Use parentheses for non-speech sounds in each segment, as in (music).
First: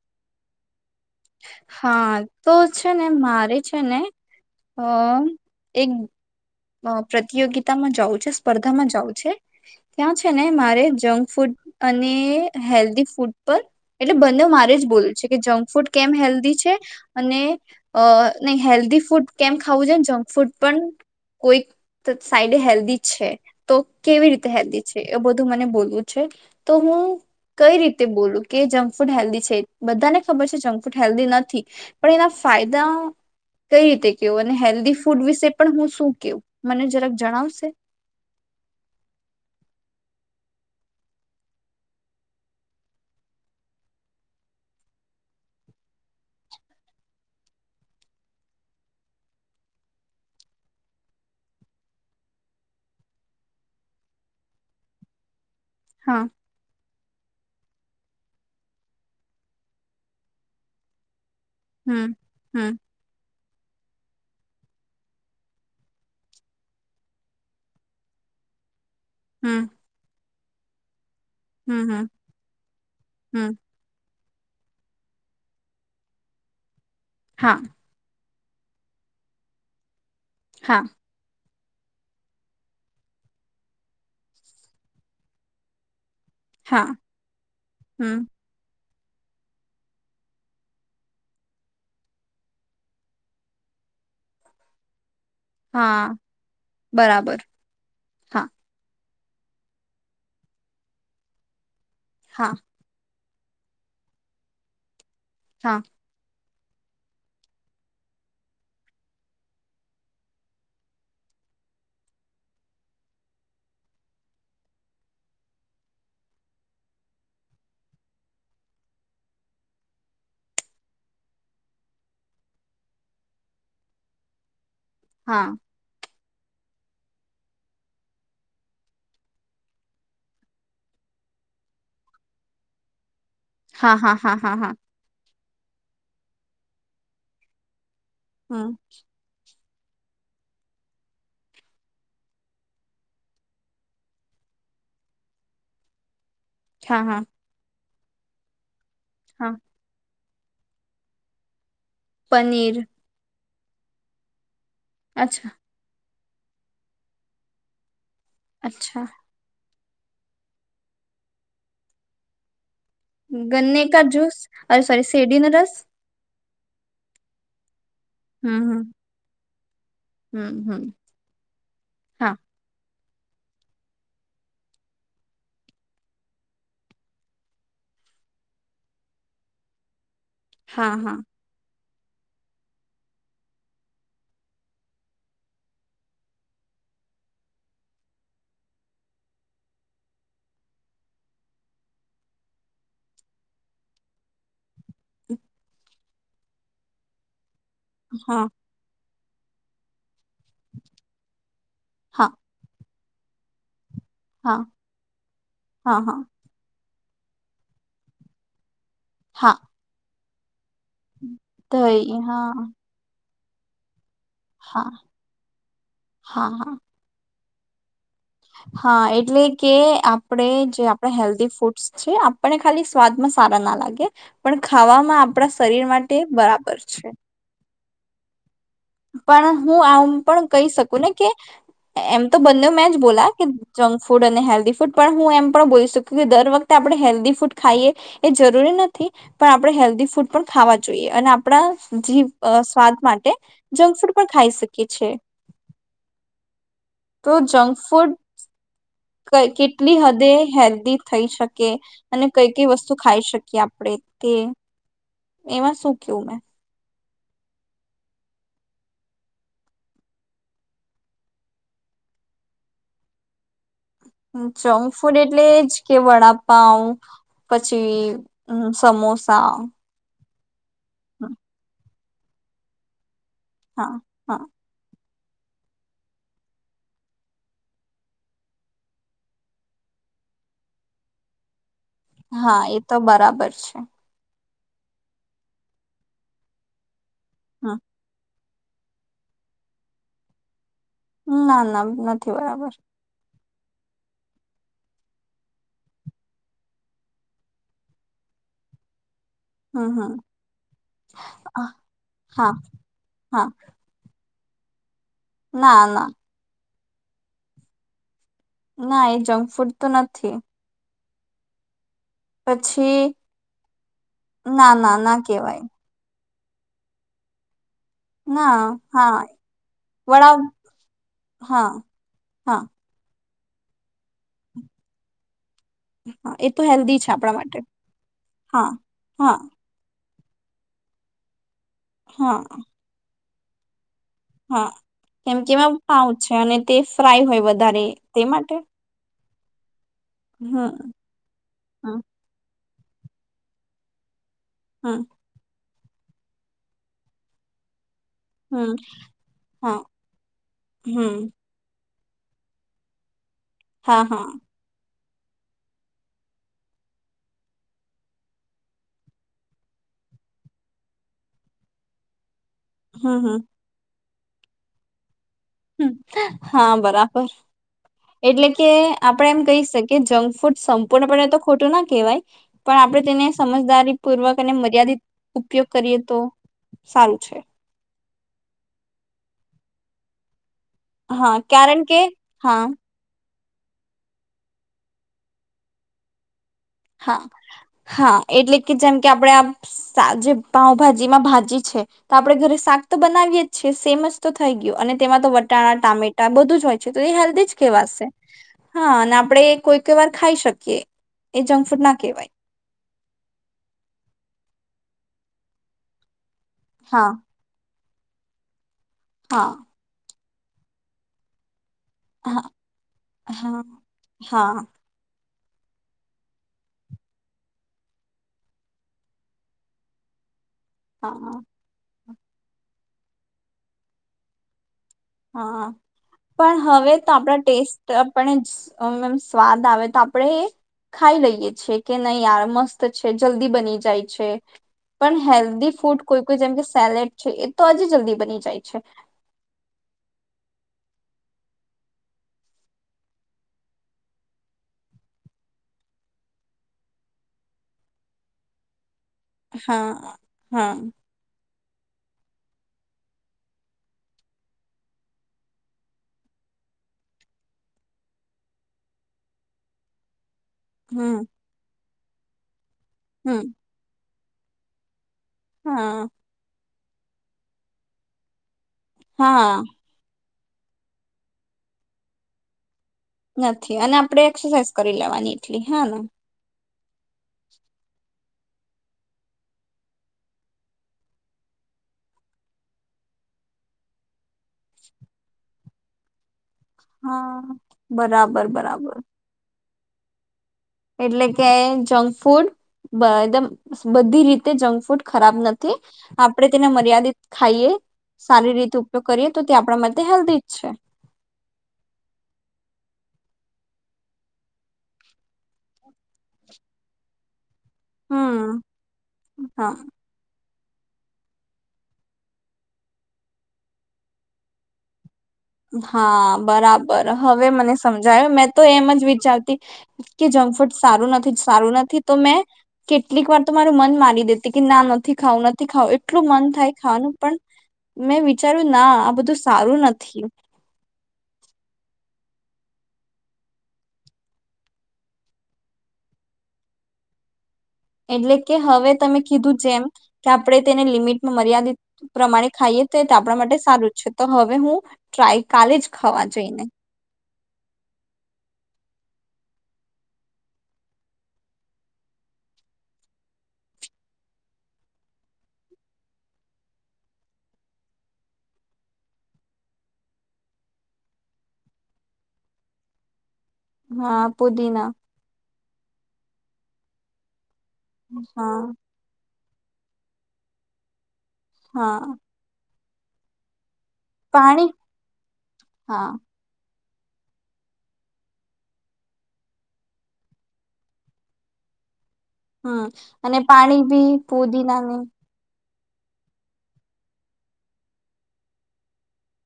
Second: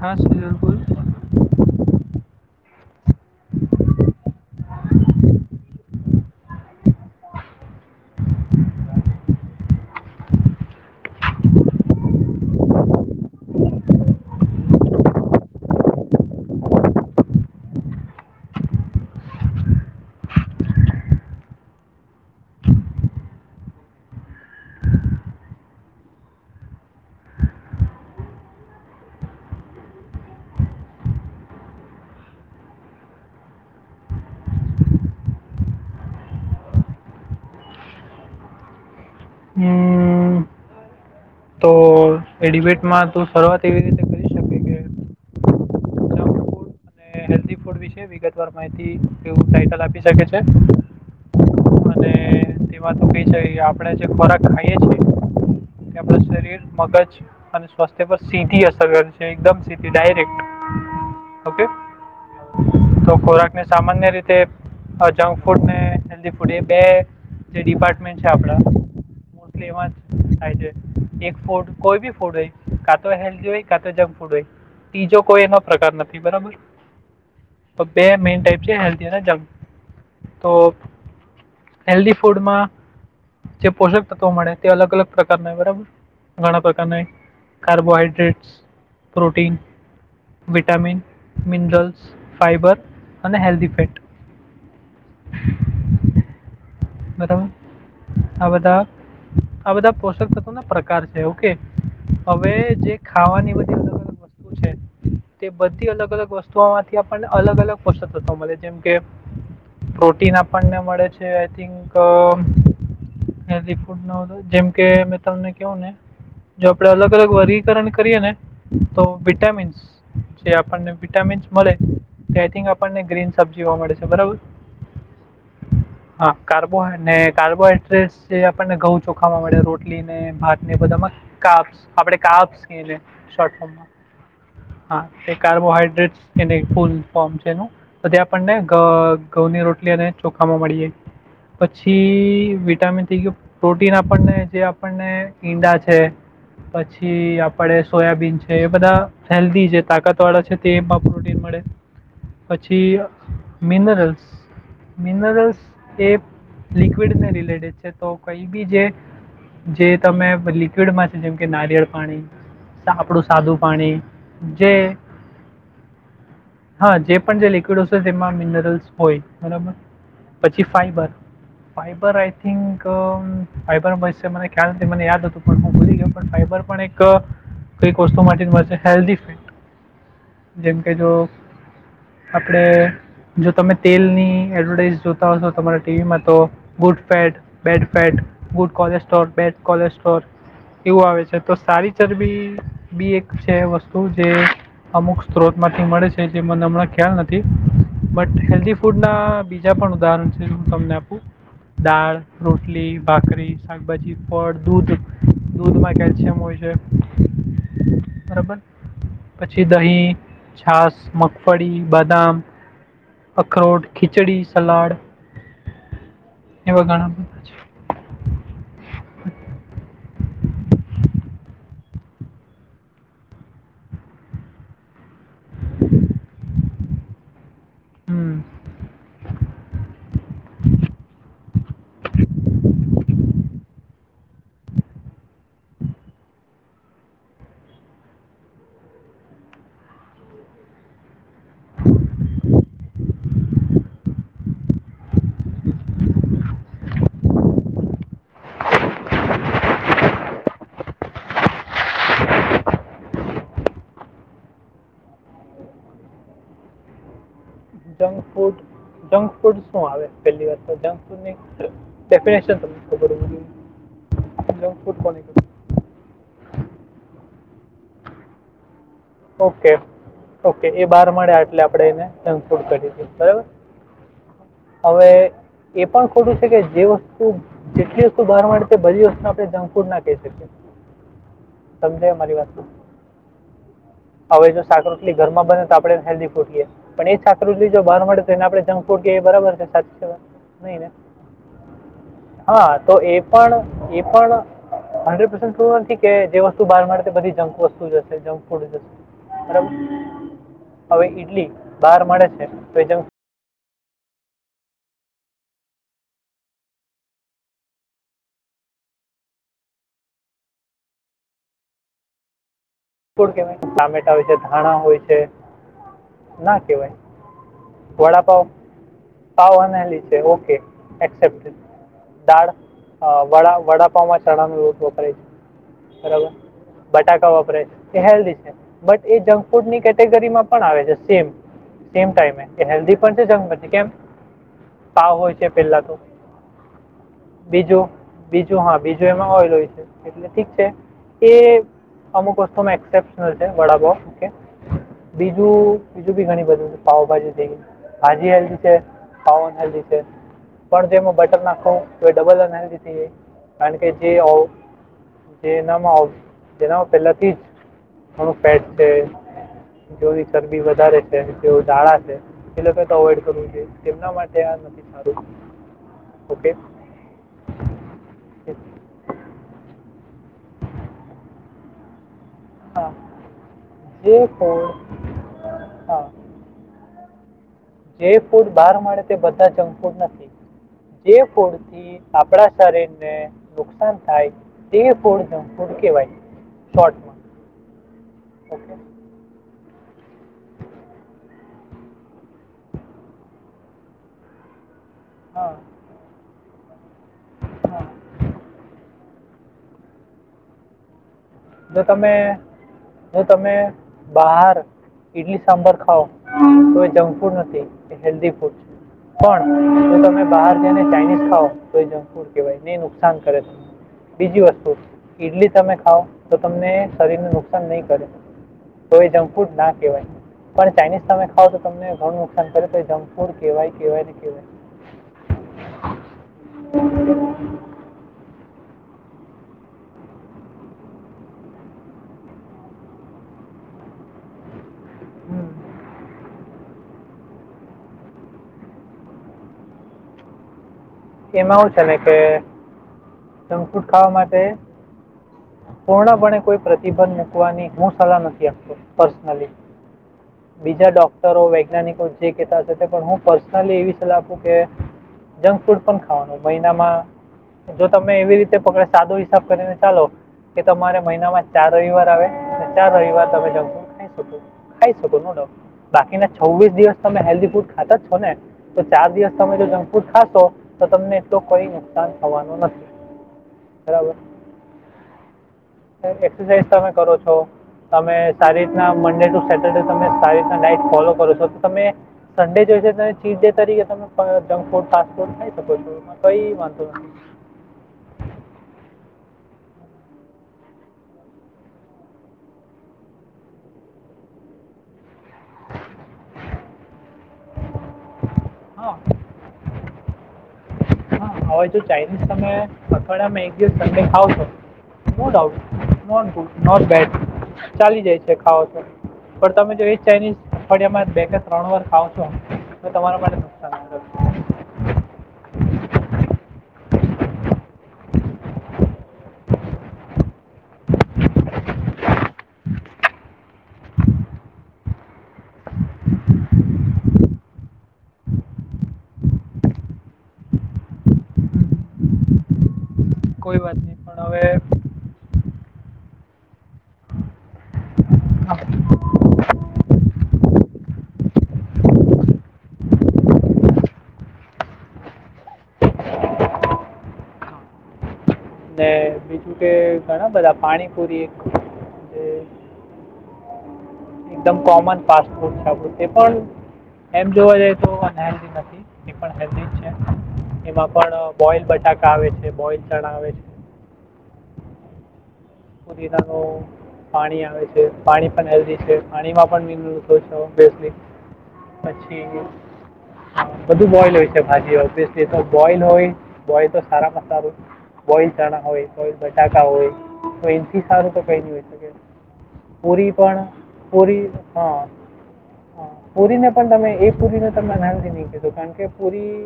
હાાસયરપુલ (unintelligible) હા તો છે ને મારે છે ને અ એક પ્રતિયોગિતામાં જવું છે સ્પર્ધામાં જવું છે, ત્યાં છે ને મારે જંક ફૂડ અને હેલ્ધી ફૂડ પર એટલે બંને મારે જ બોલું છે કે જંક ફૂડ કેમ હેલ્ધી છે, અને હેલ્ધી ફૂડ કેમ ખાવું છે જંક ફૂડ પણ કોઈ સાઈડ હેલ્ધી છે તો કેવી રીતે હેલ્ધી છે એવું બધું મને બોલવું છે, તો હું કઈ રીતે બોલું કે જંક ફૂડ હેલ્ધી છે બધાને ખબર છે જંક ફૂડ હેલ્ધી નથી, પણ એના ફાયદા કઈ રીતે કેવું અને હેલ્ધી ફૂડ વિશે પણ હું શું કેવું, મને જરાક જણાવશે? હમ તો એ ડિબેટમાં તું શરૂઆત એવી રીતે કરી શકી હેલ્ધ ફૂડ વિશે વિગતવાર માહિતી એવું ટઇટલ આપી શકે છે, અને તેમાં તો કહી છેાય આપણે જે ખોરાક ખાઈએ છેએ. તેમ હા શરીર, મગજ અને સ્વાસ્થ્ય પર સીધી અસર કરે છે એકદમ સીધી ડાયરેક્ટ, ઓકે. હમ હમ. તો ખોરાકને સામાન્ય રીતે જંક ફૂડ ને હેલ્ધ ફૂડ એ બે, જે ડિપાર્ટમેન્ટ છે આપણા. હમ મ એમાં જ થાય છે. એક ફૂડ હમ કોઈ હમ બી ફૂડ હોય, કાતો હેલ્દી હમ હોય કાતો જમ તીજો કોઈ એનો પ્રકાર નથી બરાબર. હા બે મેન (unintelligible) તો હા હેલ્દી ફૂડમાં, જે પોષક તત્વો મળે તે અલગ અલગ પ્રકારના હોય બરાબર. ઘણા હા પ્રકારનાં હમ carbohydrates protein, vitamin, mineral. Fibre અને હેલ્દી ફેટ. હા બરાબર હા આ બધા આ બધાં પોષક તત્વનાં પ્રકાર છે ઓકે હા હવે જે ખાવાની બધી અલગ અલગ વસ્તુ છે. તે હા બધી અલગ અલગ વસ થી આપને અલગ અલગ પોષક તત્ત્વો મળે જેમકે પ્રોટીન આપણને મળે છે આઈથિંગ જેમકે મે તમને કેવુંને જો આપણે અલગ અલગ વર્ગીકરણ કરીએ ને તો વિટામીન્સ જે આપણને વિટામીન્સ મલે આઈથિંગ આપણને ગ્રીન સબજી જોવા મળે છે બરાબર હા હા કાર્બો અને કાર્બોહાઈડ્રેટ જે આપણને ઘઉં ચોખામાં મળે રોટલીને ભાતને બધામાં કાપ આપણે કાપસને હા હા હા હા હા કારબોહાઈડ (unintelligible) ફૂલ ફોર્મ છે એનુ ત્યાં આપણને હમ ધ ધઉંની રોટ તેને ચોખામાં મળી જાય પછી વિટામીન થેય ગિયું પ્રોટીન આપણને જે આપણને ઈંડા છે. હા હા પછી આપડે સોયાબીન છે એ બધાં હા હેલ્દી છે તાકત (unintelligible) છે. તેમાં પ્રોટીન મળે પનીર પછી અ મિનરલ્સ અચ્છા મિનરલ્સ એ લિક્વિડને રિલેટેડ છે તો કઈબી જે અચ્છા જે તમે લિક્વિડમાં છે જેમ કે નારિયેળ પાણી સા- આપણું સાદું ગન્ને પાણી કા જૂસ જે અરે સોરી શેરડીનો રસ હા જે પણ જે લિક્વિડ તેમાં હમ મિનરલ્સ હમ હોય બરાબર હમ પછી હમ ફાઈબર ફાઈબર આઈ હા થિંક ફાબર મળશે મને ખ્યાલ નથી મને યાદ હતું પણ હું ભૂલી ગયો પણ ફાઈબર પણ એક કઈક વસ્તુ માટે મળશે હેલ્ધ જેમ કે હા જો હા આપણે જો તમે તેલની એડવર્ટાઈઝ જોતા હોશો તમારા ટીવીમાં તો good fat bad fat good cholesterol bad cholesterol એવું આવે છે તો સારી ચરબી બી એક છે વસ્તુ જે અમુક સ્ત્રોત માંથી મળે છે જે મને હમણાં ખ્યાલ નથી બટ હા હેલ્ધી ફૂડ બીજા પણ ઉદાહરણ. હું તમને આપું દાળ હા રોટલી. બાકરી. પછી હા ફળ દૂધ દૂધમાં હા હા કેલ્શિયમ હોય છે. બરાબર. હા પછી દહીં. છાસ મગફળી દહી બાદામ. હા અખરોટ. ખીચડી હા સલાડ હા હા એવા ઘણા બધા છે. હા એટલે કે આપડે જે આપણે હેલ્ધ ફૂડ ફૂડ છે આપને ખાલી સ્વાદમાં સારા ના લાગે પણ ખાવામાં આપણા શરીર માટે બરાબર છે. હમ. પણ હું આમ પણ કહી શકું ને કે. એમ તો બંને મેચ બોલા કે. જંક ફૂડ અને હેલ્ધી ફૂડ પણ હું એમ પણ બોલી શક કે દર વખતે આપણે હેલ્ધી ફૂડ ખાઈએ એ જરૂરી નથી પણ આપણે હેલ્ધી ફૂડ પણ ખાવા જોઈએ અને આપણા જીવ સ્વાદ માટે. જંક ફૂડ પણ ખાઈ શકી છે તો જંક ફૂડ કેટલી હદે હેલ્ધી થઈ શકે અને કઈ કઈ વસ્તુ ખાઈ શકીએ આપણે તે એમાં શું કેવું મેં. જક ફૂડ જક ફૂડ શું આવે પેલી વાર તો જંક ફૂડની ડેફિનેશન તમને ખબર હો જો. જંક ફૂડ એટલે જ કે વડાપઉ. પછી હમ. સમોસા. કે એ બહાર મળ્યા એટલે આપડે એને. ત ફડ ક બરાબર. હા હા. હવે એ પણ ખોટું છે કે જે વસ્તુ જેટલી વસ્તુ બહાર માંડે છે બધી વસ્તુ આપણે જંક ફૂડ ના કહી શકીએ. સમજાય મારી વાત હા એ તો બરાબર છે.. હવે જો સાક રોટલી ઘરમાં બને તો આપણે હેલ્ધી ફૂટીએ. પણ એ છાત્રૃ્રી હમ જો બહાર મળે. ને આપણે જંક ફૂડ કે બરાબર છે સાચ સવાય. ના ના નથી બરાબર. હા તો એ પણ એ પણ હન્ડ્રેડ પર્સન્ટ થૂરું નથી કે જે વસ્તુ બહાર મળડે તે બધી જંક વસ્તુ જશે જંક ફૂડ જશે. બ હમ હમ હવે ઈડલી બહાર મળે છે હા તો જ. હા ના ના. ના એ જંકફૂડ તો નથી. (inaudible) કેય ટામેટા હોય છે ના ધાણા ના હોય છે. ના કેવાય ના કેવાય વડાપાવ ના હા પાવ હનાલી છે વડા ઓકે એક્સેપ્ટ હા દાળ હા અ વડા વડાપાવમાં ચણાનુ રોટલો કરીશ હા એ તો હેલ્ધી છે આપણા માટે વપરાય છે હેલ્ધી છે હા બટ એ હા જંકફૂડની ક કેટેગરીમાં પણ આવે છે સેમ સેમ ટાઈમે હા એ હેલ્દી પણ એ જંગ હતી કેમ હા પાવ હોય કેમ કે છે એમાં પહેલાં તો પાઉ છે અને તે ફ્રાય હોય વધારે બીજું તે માટે બીજું હા બીજું એમાં ઓઇલ હોય છે. એટલે ઠીક હમ છે એ હમ અમુક વસ અમે એક્સેપ્શનલ છે વડા પાવ ઓકે હમ બીજું બીજું બી ઘણી બધું પાાવભાજી થઈ ગય. ભાજી હેલ્ધી છે હમ ખાવનું હા હેલ્ધી છે પણ જેમા હમ બટર નાખું તો ડબલ અના લીધે કારણ કે હા જે હા આવ જે એનામાં જેનામાં પેલાથી જ ઘણું પેટ છે જોવી ચરબી વધારે છે જોવ જાળ છે. એ લોકો તો હમ અવોઈડ હમ કરવું જોઈએ એના માટે ત્યા નથી થતો. હા બરાબર એટલે કે આપડે એમ કહી શકીએ જંક ફૂડ સંપૂર્ણપણે તો ખોટું ના કહેવાય પણ હા આપણે તેને સમજદારી જે પૂર્વક અને મર્યાદિત ફૂડ ઉપયોગ કરીએ હા તો સારું છે. જે ફૂડ બહાર મળે તે બધા જંકફૂડ નથી. જે હા કારણ કે ફુડથી આપણા હા શરીરને નુકસાન થાય તે ફુડ જંકફુડ કેવાય. હા હા એટલે કે ઓકે જેમ કે આપણે આમ સા જે પાઉભાજીમાં ભાજી છે તો આપણે ઘરે શાક તો બનાવીએ જ છીએ સેમ જ તો થઈ ગયું અને તેમાં તો હા વટાણા ટામેટ ટા બધું જ હોય. છે તો એ હેલ્ધી જ હા કેવાશે હા અને આપ આપણેે કોઈ કોઈ વાર ખાઈ શકીએ. એ જંક જો ફૂડ ના તમે, કહેવાય જો તમે બહાર ઇડલી સાંભર ખાઓ, તો એ હા જંક ફૂડ નથી. એ હેલ્ધી ફૂડ છે. હા પણ જો તમે બહાર જઈને ચાઇનીઝ ખાઓ તો એ જંકફૂડ હા કેવાય ને નુકસાન કરે. હા બીજી હા વસ્તુ ઇડલી તમે ખાઓ? તો તમને શરીરને નુકસાન નહી કરે, તો એ જંક ફૂડ ના કહેવાય. પણ ચાઇનીઝ તમે હા ખાાવ તો તમને ઘણું નુકસાન કરે તો એ જંક ફૂડ કેવાય કેવાય ને કેવાય. હા પણ હવે તો આપણા ટેસ્ટ આપણે અ સ્વાદ આવે તો આપણે એ ખાઈ લઈએ છીએ. કે નહી યાર મસ્ત છે, જલ્દી બની જાય છે. પણ હેલ્ધી ફૂડ કોઈ કોઈ જેમ કે સેલેડ છે. એ તો હજી જલ્દી બની જાય છે. એમાં હું છે ને, કે જંકફુડ ખાવા માટે પૂંર્ણપણે કોઈ પ્રતિબંધ મૂકવાની હું સલાહ નથી આપતો. પર્સનલી હા હા બીજા ડોક્ટરો, વૈ વૈજ્ઞાનિકો જે કહેતા હોય, તે પણ હું પર્સનલી એવી સલાહ આપું કે જંકફૂડ પન ખાવાનું. મહિનામાં જો તમે એવી રીતે પકડો એવો સાદો હિસાબ કરીને ચાલો કે તમારે હમ મહિનામાં ચાર રવિવાર આવે ચાર રવિવાર હમ તમે જંકફૂડ ખાઈ ખાઈ શકો નો ડાઉટ, હા બાકીના છવ્વીસ દિવસ તમે હેલ્ધી ફૂડ ખાતા જ છો ને? તો ચાર દિવસ તમે હા જો જંકફૂડ ખાશો તો તમને એટલું કોઈ નુકસાન થવાનું નથી. નથી અને બરાબર આપડે એક્સરસાઇઝ કરી લેવાની એટલી, હા ને? એક્સરસાઇઝ તમે કરો છો તમે સારી રીતના મન્ડે ટુ સેટરડે તમે સારી રીતના ડાઇટ ફોલો કરો છો, તો તમે સન્ડે જોઈ છે તમે ચીજ ડે તરીકે તમે જંક ફૂડ, ફાસ્ટ ફૂડ કઈ વાત હા બરાબર! બરાબર એટલે કે જંક ફૂડ એકદમ બધી રીતે જંક ફૂડ ખરાબ નથી આપણે તેને મર્યાદિત ખાઈએ સારી રીતે હા ઉપયોગ કરીએ તો, તે આપણા માટે હેલ્ધી જ છે. હા હવે તો, ચાઇનીઝ તમે અઠવાડિયામાં એક દિવસ સન્ડે ખાવ છો, no doubt, not good, not bad. ચાલી જાય છે હમ ખાવો તો પણ હા તમે જો એ જ ચાઇનીઝ અઠડિયામાં બે કે ત્રણ વાર ખાવ છો તો તમારા માટે નુકસાન હા બરાબર હવે મને સમજાયો મેં તો એમ જ વિચારતી કે જંક ફૂડ સારું નથી સારું નથી તો મેં કેટલીક વાર તો મારું મન મારી દેતી કે ના નથી ખાવું નથી ખાવું એટલું મન થાય ખાવાનું પણ મેં વિચાર્યું ના આ બધું સારું નથી કોઈ વાત નહી પણ હવે એટલે કે હવે તમે કીધું જેમ કે આપણે તેને લિમિટમાં મર્યાદિત પ્રમાણે ખાઈએ તો એ આપણા માટે સારું છે તો હવે હું ટ્રાય કાલે જ ખાવા જઈને અને બીજું કે ઘણા બધા પાણીપુરી જે એકદમ કોમન ફાસ્ટ ફૂડ છેું એ પણ એમ જોવા જઈએ તો અનહેલ્ધ નથી એ પણ હેલ્ધી જ છે એમાં પણ બોઇલ બટાકા આવે છે બોઇલ ચણા આવે છે હા પુદીના કોનાનો પાણી આવે છે પાણી પણ હા હલ્ છે પાણીમાં પણ બે હા પછી બધું બોઇલ હોય છે પાણી ભાજી ઓબ્િયસલી તો બોઇલ હોય હા બોલ તો સારા મસારો બોઇલ ચણા હોય બલ બટાકા હોય તો એથી સારું તો કઈ ન હોય શકે હમ પૂરી અને પણ પાણી ભી પોોદી નાની હ પુરીને પણ તમે એ પુરીને તમેંદથી નહી કધો કારણ કે પુરી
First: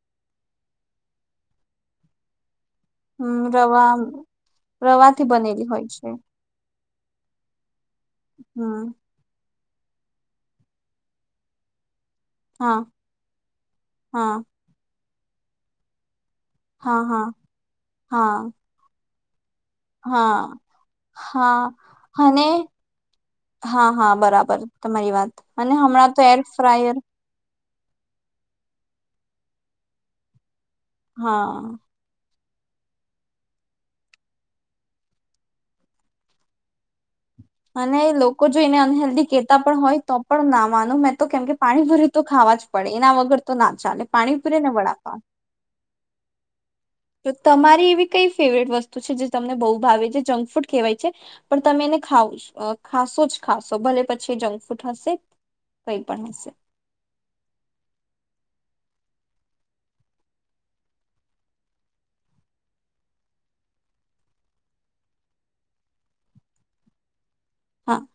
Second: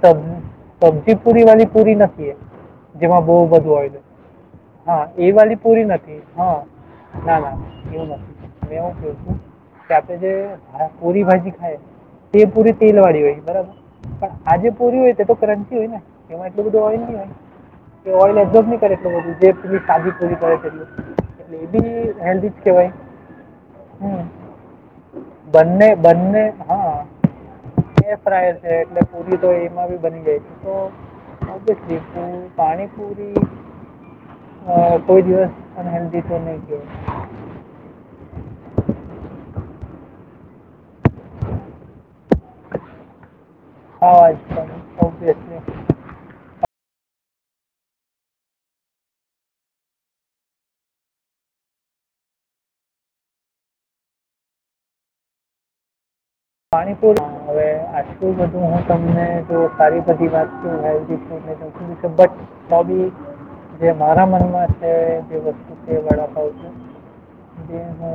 સબજી પુરી વાળી પુરી નથી એ જેમાં બહુ હમ બધું રવા આવેય છેું હા રવાથી એ વાળલી બનેલી હોય પૂરી છે નથી હા નાા ના એવું નથી મેં હમ એવું ક છું કે આપે જે પુરી ભાજી ખાય તે પૂરી હા તેલ વાળી હોય છે બરાબર હા પણ આજે પૂરી હોય તે તો કરંસી હોય ને એમાં એટલું બધું હા ઓઈલ નહી હા હોય કે હા ઓઇલ જ કરે (inaudible) તા પોરી કરે છે હા એટ એટલે એ હા બી હેલ્ધ અને જ કેવાય હા હા હમ બરાબર તમારી વાત અને બને હમણાં તો એર બંને હા ફ્રાયર બે ફ્રાય છે એટલે પુરી તો એમાં બી બની જાય છે. તો હા હ (inaudible) પાણીપુરી હ કોઈ દિવસ અનહેેલ્ધી તો નહીં કે અને લોકો જો એને અનહેલ્ધી કેતા પણ હોય તો પણ નામ ખવાનું મેં તો કેમ કે પાણી ભૂરે્યું તો ખાવા જ પડે એના વગર તો ના ચાલે ખાવા પાણી જ પૂરે ને પણ વડાપાવ. ઓબ્વિયસલી તો તમારી એવી કઈ ફેવરેટ વસ્તુ છે જે તમને બહુ ભાવે છે જંક ફૂડ કહેવાય છે પણ તમે એને ખાવ ખાશો જ ખાશો ભલે પછી જંક ફૂડ હશે કઈ પણ હશે પાણીપુર હવે આટલુ બધું હ તમને તો સારી બધી વાત કે હેલ્ધી ફૂડ જરૂરી છે બટ પણ તો બીજે મારા મનમાં છે જે વસ્તુ વડાપાવ છે. જે હા હ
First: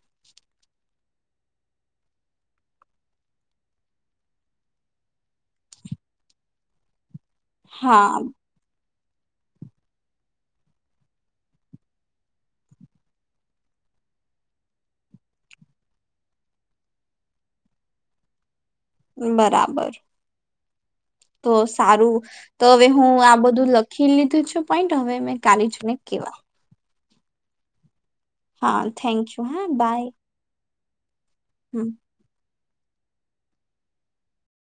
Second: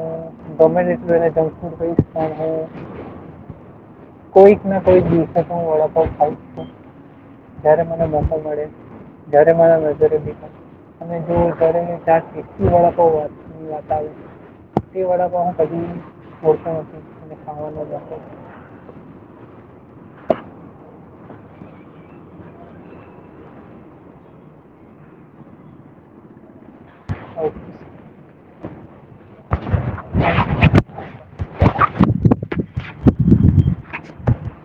દોમે દ મેરા જંક ફુડ ક સ્થાન હૈ કોઈક ના કોઈક દિવસે તો હુ વડાપાઉં ખાઉજ છું. ત્યારે મને હા મોકો મળે. જ્યારે મારા નજરે જો જ્યારે વડાપાવ તેળ (inaudible) કો હ કતો નથી ખાવા બરાબર. તો સારું તો હવે હું આ બધું લખી લીધું છું પોઈન્ટ હવે મેં કાલીજ ને કેવા ઓકે. હા થેન્ક યુ હા બાય હમ.